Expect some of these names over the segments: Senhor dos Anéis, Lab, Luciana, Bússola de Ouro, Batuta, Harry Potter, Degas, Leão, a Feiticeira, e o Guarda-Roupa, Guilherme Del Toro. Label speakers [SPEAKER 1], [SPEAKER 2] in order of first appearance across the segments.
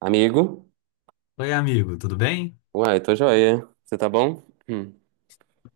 [SPEAKER 1] Amigo?
[SPEAKER 2] Oi, amigo, tudo bem?
[SPEAKER 1] Uai, tô joia. Você tá bom? Hum.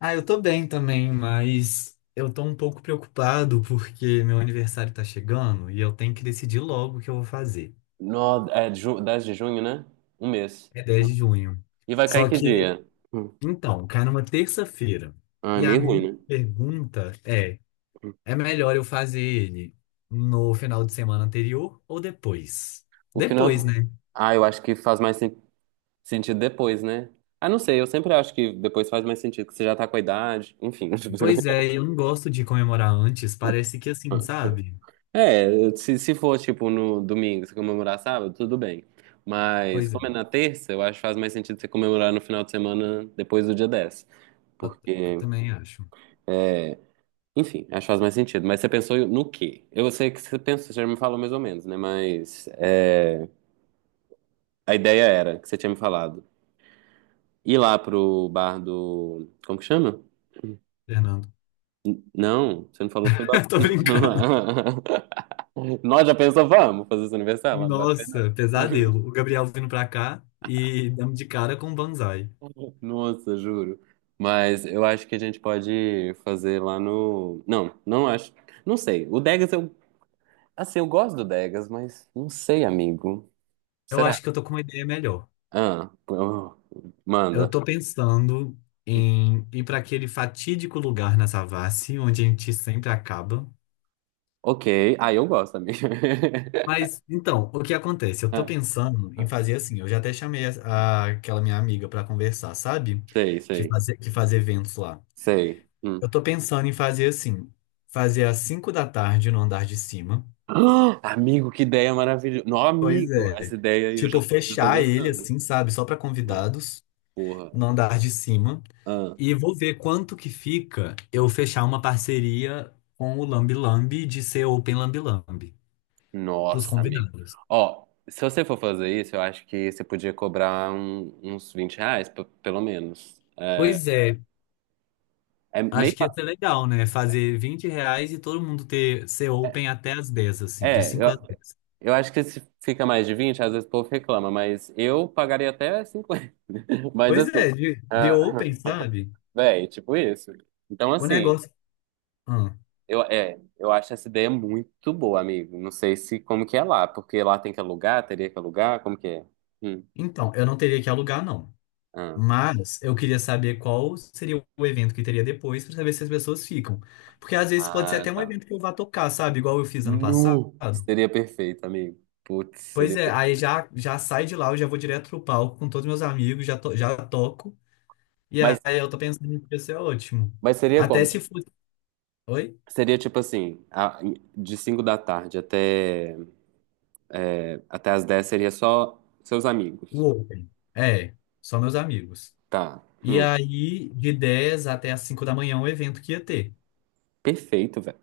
[SPEAKER 2] Ah, eu tô bem também, mas eu tô um pouco preocupado porque meu aniversário tá chegando e eu tenho que decidir logo o que eu vou fazer.
[SPEAKER 1] No, é 10 de junho, né? Um mês.
[SPEAKER 2] É 10 de junho.
[SPEAKER 1] E vai cair
[SPEAKER 2] Só
[SPEAKER 1] que
[SPEAKER 2] que,
[SPEAKER 1] dia? Hum.
[SPEAKER 2] então, cai numa terça-feira.
[SPEAKER 1] Ah, é
[SPEAKER 2] E a
[SPEAKER 1] meio
[SPEAKER 2] minha
[SPEAKER 1] ruim, né?
[SPEAKER 2] pergunta é:
[SPEAKER 1] Hum.
[SPEAKER 2] é melhor eu fazer ele no final de semana anterior ou depois?
[SPEAKER 1] O
[SPEAKER 2] Depois,
[SPEAKER 1] final.
[SPEAKER 2] né?
[SPEAKER 1] Ah, eu acho que faz mais sentido depois, né? Ah, não sei, eu sempre acho que depois faz mais sentido, que você já tá com a idade, enfim.
[SPEAKER 2] Pois é, eu não gosto de comemorar antes, parece que assim, sabe?
[SPEAKER 1] É, se for tipo no domingo, você comemorar sábado, tudo bem. Mas
[SPEAKER 2] Pois é,
[SPEAKER 1] como é na terça, eu acho que faz mais sentido você comemorar no final de semana depois do dia 10,
[SPEAKER 2] eu, eu
[SPEAKER 1] porque,
[SPEAKER 2] também acho,
[SPEAKER 1] enfim, acho que faz mais sentido. Mas você pensou no quê? Eu sei que você pensou, você já me falou mais ou menos, né? Mas é, a ideia era que você tinha me falado. Ir lá pro bar do. Como que chama?
[SPEAKER 2] Fernando.
[SPEAKER 1] Não, você não falou, foi
[SPEAKER 2] Tô
[SPEAKER 1] Batuta.
[SPEAKER 2] brincando.
[SPEAKER 1] Nós já pensamos, vamos fazer esse aniversário lá no Batuta.
[SPEAKER 2] Nossa, pesadelo. O Gabriel vindo pra cá e dando de cara com o Banzai.
[SPEAKER 1] Nossa, juro. Mas eu acho que a gente pode fazer lá no. Não, não acho. Não sei. O Degas, eu. Assim, eu gosto do Degas, mas não sei, amigo.
[SPEAKER 2] Eu
[SPEAKER 1] Será?
[SPEAKER 2] acho que eu tô com uma ideia melhor.
[SPEAKER 1] Ah, pô,
[SPEAKER 2] Eu
[SPEAKER 1] manda.
[SPEAKER 2] tô pensando em ir pra aquele fatídico lugar na Savassi, onde a gente sempre acaba.
[SPEAKER 1] Ok. Ah, eu gosto, amiga.
[SPEAKER 2] Mas, então, o que acontece? Eu tô
[SPEAKER 1] Ah,
[SPEAKER 2] pensando em
[SPEAKER 1] ah,
[SPEAKER 2] fazer assim. Eu já até chamei aquela minha amiga pra conversar, sabe?
[SPEAKER 1] sei,
[SPEAKER 2] Que
[SPEAKER 1] sei,
[SPEAKER 2] fazer, que faz eventos lá.
[SPEAKER 1] sei. Hum.
[SPEAKER 2] Eu tô pensando em fazer assim. Fazer às 5 da tarde no andar de cima.
[SPEAKER 1] Ah, amigo, que ideia maravilhosa. Não,
[SPEAKER 2] Pois
[SPEAKER 1] amigo, essa
[SPEAKER 2] é.
[SPEAKER 1] ideia aí eu já,
[SPEAKER 2] Tipo,
[SPEAKER 1] já tô
[SPEAKER 2] fechar ele
[SPEAKER 1] gostando.
[SPEAKER 2] assim, sabe? Só para
[SPEAKER 1] Ah,
[SPEAKER 2] convidados,
[SPEAKER 1] porra.
[SPEAKER 2] no andar de cima.
[SPEAKER 1] Ah,
[SPEAKER 2] E vou ver quanto que fica eu fechar uma parceria com o Lambi Lambi de ser Open Lambi Lambi pros
[SPEAKER 1] nossa, amigo.
[SPEAKER 2] convidados.
[SPEAKER 1] Ó, se você for fazer isso, eu acho que você podia cobrar uns R$ 20, pelo menos. É,
[SPEAKER 2] Pois é.
[SPEAKER 1] é meio.
[SPEAKER 2] Acho que ia ser legal, né? Fazer R$ 20 e todo mundo ter ser Open até as 10, assim, de
[SPEAKER 1] É,
[SPEAKER 2] 5 às
[SPEAKER 1] eu,
[SPEAKER 2] 10.
[SPEAKER 1] eu acho que se fica mais de 20, às vezes o povo reclama, mas eu pagaria até 50. Mas
[SPEAKER 2] Pois
[SPEAKER 1] assim.
[SPEAKER 2] é, de
[SPEAKER 1] Ah.
[SPEAKER 2] Open, sabe?
[SPEAKER 1] Véi, tipo isso. Então,
[SPEAKER 2] O
[SPEAKER 1] assim,
[SPEAKER 2] negócio. Ah,
[SPEAKER 1] é, eu acho essa ideia muito boa, amigo. Não sei se como que é lá, porque lá tem que alugar, teria que alugar, como que é? Hum.
[SPEAKER 2] então, eu não teria que alugar, não.
[SPEAKER 1] Ah,
[SPEAKER 2] Mas eu queria saber qual seria o evento que teria depois para saber se as pessoas ficam. Porque às vezes pode ser
[SPEAKER 1] ah,
[SPEAKER 2] até um
[SPEAKER 1] tá.
[SPEAKER 2] evento que eu vá tocar, sabe? Igual eu fiz ano
[SPEAKER 1] Nu!
[SPEAKER 2] passado.
[SPEAKER 1] Seria perfeito, amigo. Putz,
[SPEAKER 2] Pois
[SPEAKER 1] seria
[SPEAKER 2] é, aí
[SPEAKER 1] perfeito.
[SPEAKER 2] já sai de lá, eu já vou direto pro palco com todos meus amigos, já, já toco. E
[SPEAKER 1] Mas,
[SPEAKER 2] aí eu tô pensando que isso é ótimo.
[SPEAKER 1] mas seria
[SPEAKER 2] Até
[SPEAKER 1] como?
[SPEAKER 2] se fosse. Oi?
[SPEAKER 1] Seria tipo assim, de 5 da tarde até as 10 seria só seus
[SPEAKER 2] O
[SPEAKER 1] amigos.
[SPEAKER 2] Open. É, só meus amigos.
[SPEAKER 1] Tá.
[SPEAKER 2] E
[SPEAKER 1] Hum.
[SPEAKER 2] aí, de 10 até as 5 da manhã, é um evento que ia ter.
[SPEAKER 1] Perfeito, velho.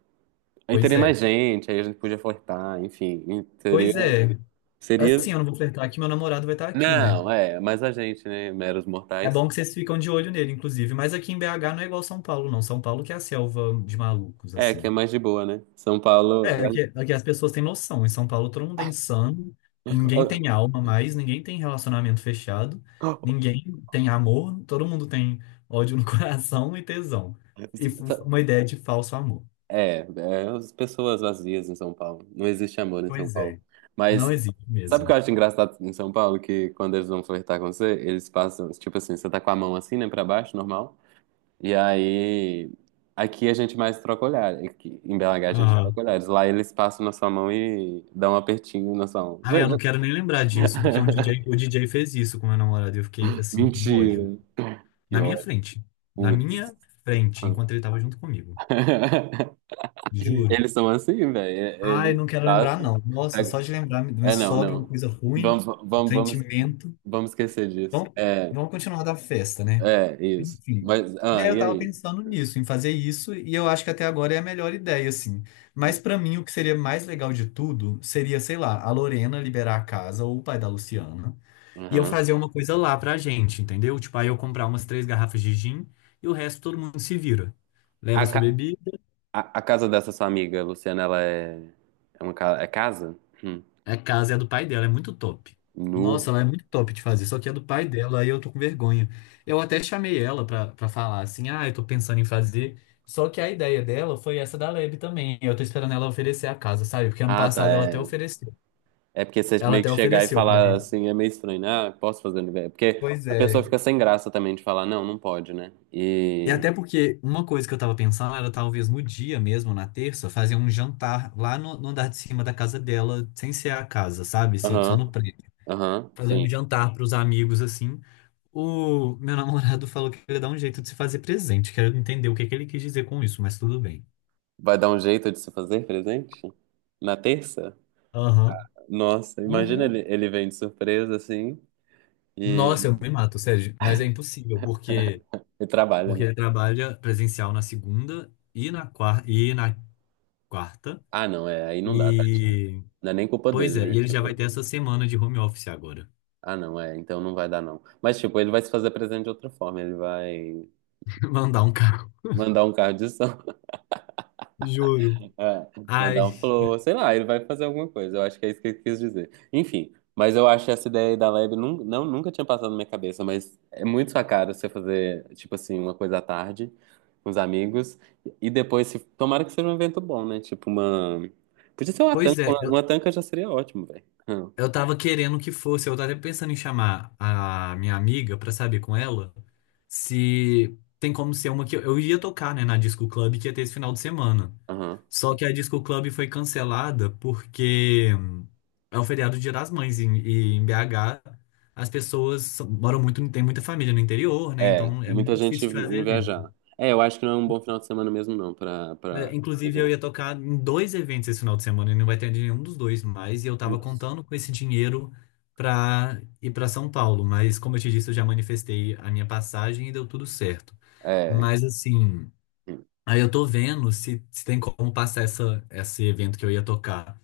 [SPEAKER 1] Aí
[SPEAKER 2] Pois
[SPEAKER 1] teria
[SPEAKER 2] é.
[SPEAKER 1] mais gente, aí a gente podia flertar, enfim. Seria.
[SPEAKER 2] Pois é.
[SPEAKER 1] Seria.
[SPEAKER 2] Assim, eu não vou flertar que meu namorado vai estar aqui, né?
[SPEAKER 1] Não, é, mas a gente, né, meros
[SPEAKER 2] É
[SPEAKER 1] mortais,
[SPEAKER 2] bom que vocês ficam de olho nele, inclusive. Mas aqui em BH não é igual São Paulo, não. São Paulo que é a selva de malucos,
[SPEAKER 1] é que é
[SPEAKER 2] assim.
[SPEAKER 1] mais de boa, né? São Paulo,
[SPEAKER 2] É, aqui as pessoas têm noção. Em São Paulo todo mundo é insano, ninguém tem alma mais, ninguém tem relacionamento fechado, ninguém tem amor, todo mundo tem ódio no coração e tesão. E uma ideia de falso amor.
[SPEAKER 1] as pessoas vazias em São Paulo. Não existe amor em São
[SPEAKER 2] Pois
[SPEAKER 1] Paulo.
[SPEAKER 2] é, não
[SPEAKER 1] Mas
[SPEAKER 2] existe
[SPEAKER 1] sabe o que eu
[SPEAKER 2] mesmo.
[SPEAKER 1] acho engraçado em São Paulo? Que quando eles vão flertar com você, eles passam, tipo assim, você tá com a mão assim, né, pra baixo, normal. E aí, aqui a gente mais troca olhar. Aqui, em BH a gente
[SPEAKER 2] Aham.
[SPEAKER 1] troca olhares. Lá eles passam na sua mão e dão um apertinho na sua mão.
[SPEAKER 2] Ah, eu não quero nem lembrar disso, porque um DJ, o DJ fez isso com meu namorado e eu fiquei assim com ódio.
[SPEAKER 1] Mentira. Que
[SPEAKER 2] Na minha frente. Na minha
[SPEAKER 1] Putz.
[SPEAKER 2] frente, enquanto ele tava junto comigo. Juro.
[SPEAKER 1] Eles são assim, velho.
[SPEAKER 2] Ai,
[SPEAKER 1] Eles
[SPEAKER 2] não quero lembrar,
[SPEAKER 1] passam.
[SPEAKER 2] não. Nossa, só de
[SPEAKER 1] É,
[SPEAKER 2] lembrar, me
[SPEAKER 1] é, não,
[SPEAKER 2] sobe uma
[SPEAKER 1] não.
[SPEAKER 2] coisa ruim,
[SPEAKER 1] Vamos,
[SPEAKER 2] um
[SPEAKER 1] vamos, vamos,
[SPEAKER 2] sentimento.
[SPEAKER 1] vamos esquecer disso.
[SPEAKER 2] Vamos,
[SPEAKER 1] É,
[SPEAKER 2] vamos continuar da festa, né?
[SPEAKER 1] é, isso.
[SPEAKER 2] Enfim.
[SPEAKER 1] Mas, ah,
[SPEAKER 2] É, eu
[SPEAKER 1] e
[SPEAKER 2] tava
[SPEAKER 1] aí?
[SPEAKER 2] pensando nisso, em fazer isso, e eu acho que até agora é a melhor ideia, assim. Mas pra mim, o que seria mais legal de tudo seria, sei lá, a Lorena liberar a casa ou o pai da Luciana, e eu
[SPEAKER 1] Uhum.
[SPEAKER 2] fazer uma coisa lá pra gente, entendeu? Tipo, aí eu comprar umas três garrafas de gin e o resto todo mundo se vira.
[SPEAKER 1] A,
[SPEAKER 2] Leva sua
[SPEAKER 1] ca-
[SPEAKER 2] bebida.
[SPEAKER 1] a casa dessa sua amiga, Luciana, ela é, é casa? Hum.
[SPEAKER 2] A casa é a do pai dela, é muito top. Nossa,
[SPEAKER 1] Nu.
[SPEAKER 2] ela é muito top de fazer, só que é do pai dela, aí eu tô com vergonha. Eu até chamei ela pra falar assim, ah, eu tô pensando em fazer. Só que a ideia dela foi essa da Leb também. Eu tô esperando ela oferecer a casa, sabe? Porque ano
[SPEAKER 1] Ah, tá,
[SPEAKER 2] passado ela até
[SPEAKER 1] é.
[SPEAKER 2] ofereceu.
[SPEAKER 1] É porque você
[SPEAKER 2] Ela
[SPEAKER 1] meio que
[SPEAKER 2] até
[SPEAKER 1] chegar e
[SPEAKER 2] ofereceu,
[SPEAKER 1] falar
[SPEAKER 2] Marília.
[SPEAKER 1] assim é meio estranho, né? Ah, posso fazer aniversário? Porque
[SPEAKER 2] Pois
[SPEAKER 1] a pessoa
[SPEAKER 2] é.
[SPEAKER 1] fica sem graça também de falar, não, não pode, né?
[SPEAKER 2] E
[SPEAKER 1] E.
[SPEAKER 2] até porque uma coisa que eu tava pensando era talvez no dia mesmo, na terça, fazer um jantar lá no andar de cima da casa dela, sem ser a casa, sabe? Ser só no
[SPEAKER 1] Aham,
[SPEAKER 2] prédio.
[SPEAKER 1] aham,
[SPEAKER 2] Fazer um
[SPEAKER 1] sim.
[SPEAKER 2] jantar pros amigos, assim. O meu namorado falou que ele dá um jeito de se fazer presente. Quero entender o que que ele quis dizer com isso, mas tudo bem.
[SPEAKER 1] Vai dar um jeito de se fazer presente? Na terça?
[SPEAKER 2] Aham.
[SPEAKER 1] Nossa, imagina
[SPEAKER 2] Uhum.
[SPEAKER 1] ele vem de surpresa assim
[SPEAKER 2] Nossa,
[SPEAKER 1] e,
[SPEAKER 2] eu me mato, Sérgio. Mas é impossível, porque,
[SPEAKER 1] e trabalha,
[SPEAKER 2] porque
[SPEAKER 1] né?
[SPEAKER 2] ele trabalha presencial na segunda e na quarta, e na quarta.
[SPEAKER 1] Ah, não, é, aí não dá, tadinho.
[SPEAKER 2] E,
[SPEAKER 1] Não é nem culpa
[SPEAKER 2] pois
[SPEAKER 1] dele,
[SPEAKER 2] é,
[SPEAKER 1] né?
[SPEAKER 2] e ele já
[SPEAKER 1] Tipo,
[SPEAKER 2] vai ter essa semana de home office agora.
[SPEAKER 1] ah, não, é, então não vai dar, não. Mas, tipo, ele vai se fazer presente de outra forma. Ele vai
[SPEAKER 2] Mandar um carro.
[SPEAKER 1] mandar um carro de som.
[SPEAKER 2] Juro.
[SPEAKER 1] É, mandar
[SPEAKER 2] Ai,
[SPEAKER 1] um flow, sei lá, ele vai fazer alguma coisa. Eu acho que é isso que ele quis dizer. Enfim, mas eu acho essa ideia aí da lab nunca tinha passado na minha cabeça, mas é muito sua cara você fazer, tipo assim, uma coisa à tarde com os amigos e depois, se, tomara que seja um evento bom, né? Tipo uma. Podia ser uma
[SPEAKER 2] pois
[SPEAKER 1] tanca,
[SPEAKER 2] é.
[SPEAKER 1] uma tanca já seria ótimo, velho.
[SPEAKER 2] Eu tava querendo que fosse, eu tava até pensando em chamar a minha amiga pra saber com ela se, tem como ser uma que eu ia tocar, né, na Disco Club que ia ter esse final de semana.
[SPEAKER 1] Aham.
[SPEAKER 2] Só que a Disco Club foi cancelada porque é o feriado do Dia das Mães e em BH as pessoas moram muito, tem muita família no interior, né?
[SPEAKER 1] É,
[SPEAKER 2] Então é
[SPEAKER 1] muita
[SPEAKER 2] muito
[SPEAKER 1] gente
[SPEAKER 2] difícil de fazer
[SPEAKER 1] indo
[SPEAKER 2] evento.
[SPEAKER 1] viajar. É, eu acho que não é um bom final de semana mesmo, não, pra
[SPEAKER 2] É, inclusive, eu
[SPEAKER 1] evento.
[SPEAKER 2] ia tocar em dois eventos esse final de semana e não vai ter nenhum dos dois mais. E eu tava
[SPEAKER 1] Putz,
[SPEAKER 2] contando com esse dinheiro pra ir pra São Paulo. Mas, como eu te disse, eu já manifestei a minha passagem e deu tudo certo.
[SPEAKER 1] é.
[SPEAKER 2] Mas, assim, aí eu tô vendo se, se tem como passar esse evento que eu ia tocar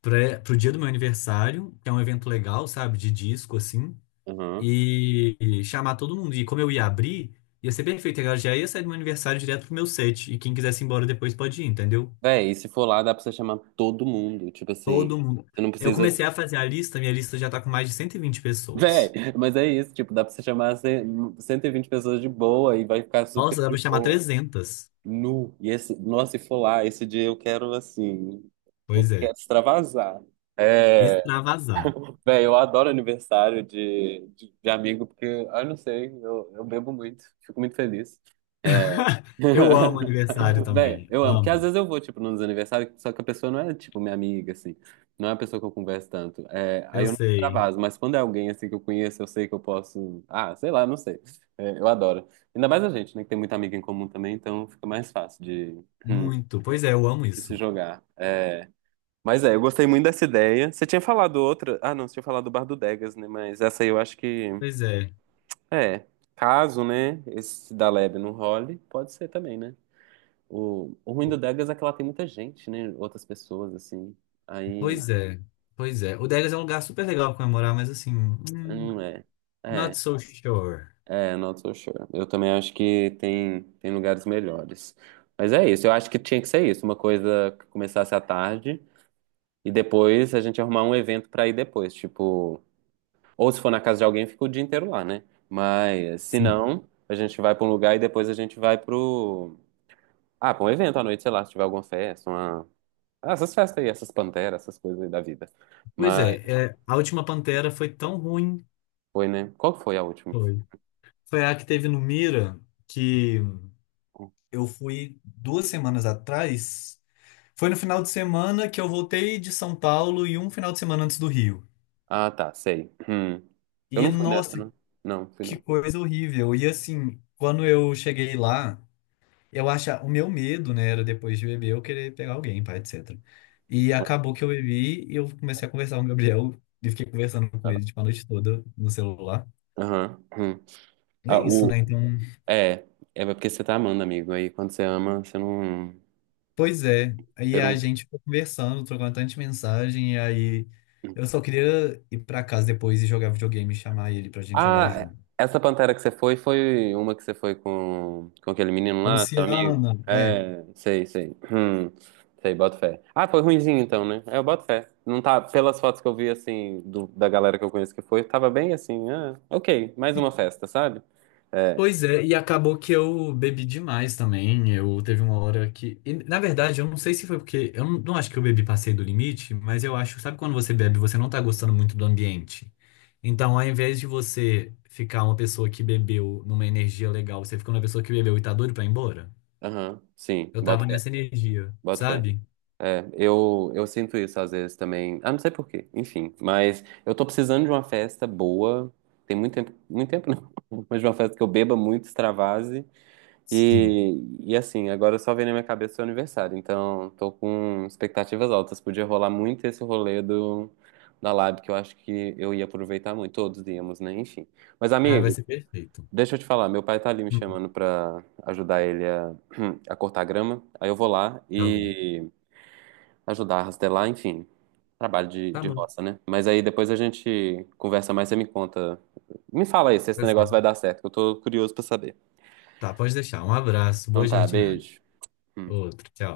[SPEAKER 2] pra, pro dia do meu aniversário, que é um evento legal, sabe, de disco, assim,
[SPEAKER 1] Aham.
[SPEAKER 2] e chamar todo mundo. E como eu ia abrir, ia ser perfeito. Eu já ia sair do meu aniversário direto pro meu set. E quem quisesse ir embora depois pode ir, entendeu?
[SPEAKER 1] Véi, e se for lá, dá pra você chamar todo mundo. Tipo assim,
[SPEAKER 2] Todo mundo.
[SPEAKER 1] você não
[SPEAKER 2] Eu
[SPEAKER 1] precisa.
[SPEAKER 2] comecei a fazer a lista, minha lista já tá com mais de 120
[SPEAKER 1] Véi,
[SPEAKER 2] pessoas.
[SPEAKER 1] mas é isso, tipo, dá pra você chamar 120 pessoas de boa e vai ficar super
[SPEAKER 2] Nossa, dá
[SPEAKER 1] de
[SPEAKER 2] pra chamar
[SPEAKER 1] boa.
[SPEAKER 2] 300.
[SPEAKER 1] Nu. E esse, nossa, se for lá, esse dia eu quero assim. Eu
[SPEAKER 2] Pois
[SPEAKER 1] quero
[SPEAKER 2] é,
[SPEAKER 1] extravasar. É,
[SPEAKER 2] extravasar.
[SPEAKER 1] véi, eu adoro aniversário de amigo, porque, ah, eu não sei, eu bebo muito, fico muito feliz. É.
[SPEAKER 2] Eu amo aniversário
[SPEAKER 1] Véi,
[SPEAKER 2] também,
[SPEAKER 1] eu amo, porque às
[SPEAKER 2] amo.
[SPEAKER 1] vezes eu vou, tipo, nos aniversários, só que a pessoa não é, tipo, minha amiga, assim, não é a pessoa que eu converso tanto, é, aí
[SPEAKER 2] Eu
[SPEAKER 1] eu não
[SPEAKER 2] sei,
[SPEAKER 1] extravaso, mas quando é alguém, assim, que eu conheço, eu sei que eu posso, ah, sei lá, não sei, é, eu adoro, ainda mais a gente, né, que tem muita amiga em comum também, então fica mais fácil hum,
[SPEAKER 2] muito. Pois é, eu amo
[SPEAKER 1] de se
[SPEAKER 2] isso.
[SPEAKER 1] jogar, é, mas é, eu gostei muito dessa ideia, você tinha falado outra, ah, não, você tinha falado do Bar do Degas, né, mas essa aí eu acho que,
[SPEAKER 2] Pois é,
[SPEAKER 1] é, caso, né, esse da Lebe não role, pode ser também, né? O ruim do Degas é que ela tem muita gente, né? Outras pessoas, assim. Aí,
[SPEAKER 2] pois é, pois é. O Degas é um lugar super legal pra comemorar, mas assim,
[SPEAKER 1] não é. É,
[SPEAKER 2] not so sure.
[SPEAKER 1] not so sure. Eu também acho que tem lugares melhores. Mas é isso, eu acho que tinha que ser isso. Uma coisa que começasse à tarde e depois a gente arrumar um evento pra ir depois. Tipo, ou se for na casa de alguém, fica o dia inteiro lá, né? Mas se
[SPEAKER 2] Sim.
[SPEAKER 1] não, a gente vai pra um lugar e depois a gente vai pro. Ah, pra um evento à noite, sei lá, se tiver alguma festa, uma. Ah, essas festas aí, essas panteras, essas coisas aí da vida.
[SPEAKER 2] Pois é, é, a última Pantera foi tão ruim.
[SPEAKER 1] Foi, né? Qual que foi a última?
[SPEAKER 2] Foi. Foi a que teve no Mira, que eu fui 2 semanas atrás. Foi no final de semana que eu voltei de São Paulo e um final de semana antes do Rio.
[SPEAKER 1] Ah, tá, sei. Hum. Eu
[SPEAKER 2] E
[SPEAKER 1] não fui nessa,
[SPEAKER 2] nossa,
[SPEAKER 1] né? Não, fui
[SPEAKER 2] que
[SPEAKER 1] não.
[SPEAKER 2] coisa horrível. E assim, quando eu cheguei lá, eu acha o meu medo, né, era depois de beber eu querer pegar alguém, pá, etc. E acabou que eu bebi e eu comecei a conversar com o Gabriel e fiquei conversando com
[SPEAKER 1] Vai lá.
[SPEAKER 2] ele tipo, a noite toda no celular.
[SPEAKER 1] Aham. Hum.
[SPEAKER 2] É
[SPEAKER 1] Ah,
[SPEAKER 2] isso,
[SPEAKER 1] o...
[SPEAKER 2] né? Então,
[SPEAKER 1] É, é porque você tá amando, amigo. Aí quando você ama, você não.
[SPEAKER 2] pois é. Aí
[SPEAKER 1] Você
[SPEAKER 2] a
[SPEAKER 1] não.
[SPEAKER 2] gente ficou conversando, trocando tanta mensagem, e aí eu só queria ir pra casa depois e jogar videogame, e chamar ele pra gente jogar
[SPEAKER 1] Ah,
[SPEAKER 2] junto.
[SPEAKER 1] essa Pantera que você foi, foi uma que você foi com aquele menino
[SPEAKER 2] A
[SPEAKER 1] lá, seu amigo?
[SPEAKER 2] Luciana, é.
[SPEAKER 1] É, sei, sei. Sei, boto fé. Ah, foi ruinzinho então, né? É, eu boto fé. Não tá, pelas fotos que eu vi, assim, da galera que eu conheço que foi, tava bem assim, ah, ok, mais uma festa, sabe? É,
[SPEAKER 2] Pois é, e acabou que eu bebi demais também. Eu teve uma hora que. E, na verdade, eu não sei se foi porque. Eu não, não acho que eu bebi passei do limite, mas eu acho, sabe quando você bebe, e você não tá gostando muito do ambiente. Então, ao invés de você ficar uma pessoa que bebeu numa energia legal, você fica uma pessoa que bebeu e tá doido pra ir embora.
[SPEAKER 1] aham, sim,
[SPEAKER 2] Eu
[SPEAKER 1] boto
[SPEAKER 2] tava
[SPEAKER 1] fé,
[SPEAKER 2] nessa energia,
[SPEAKER 1] boto fé.
[SPEAKER 2] sabe?
[SPEAKER 1] É, eu sinto isso às vezes também. Ah, não sei por quê, enfim. Mas eu tô precisando de uma festa boa. Tem muito tempo não, mas de uma festa que eu beba muito, extravase.
[SPEAKER 2] Sim.
[SPEAKER 1] E assim, agora só vem na minha cabeça o seu aniversário, então tô com expectativas altas. Podia rolar muito esse rolê do, da Lab, que eu acho que eu ia aproveitar muito, todos íamos, né? Enfim. Mas,
[SPEAKER 2] Ah, vai
[SPEAKER 1] amigo,
[SPEAKER 2] ser perfeito.
[SPEAKER 1] deixa eu te falar, meu pai tá ali me
[SPEAKER 2] Hum,
[SPEAKER 1] chamando pra ajudar ele a, a cortar grama, aí eu vou lá
[SPEAKER 2] tá bom.
[SPEAKER 1] e ajudar a rastelar, enfim, trabalho de,
[SPEAKER 2] Tá
[SPEAKER 1] de
[SPEAKER 2] bom.
[SPEAKER 1] roça, né? Mas aí depois a gente conversa mais, você me conta, me fala aí se esse
[SPEAKER 2] Tá
[SPEAKER 1] negócio vai
[SPEAKER 2] certo.
[SPEAKER 1] dar certo, que eu tô curioso pra saber.
[SPEAKER 2] Tá, pode deixar. Um abraço,
[SPEAKER 1] Então
[SPEAKER 2] boa
[SPEAKER 1] tá,
[SPEAKER 2] jardinagem.
[SPEAKER 1] beijo. Hum.
[SPEAKER 2] Outro, tchau.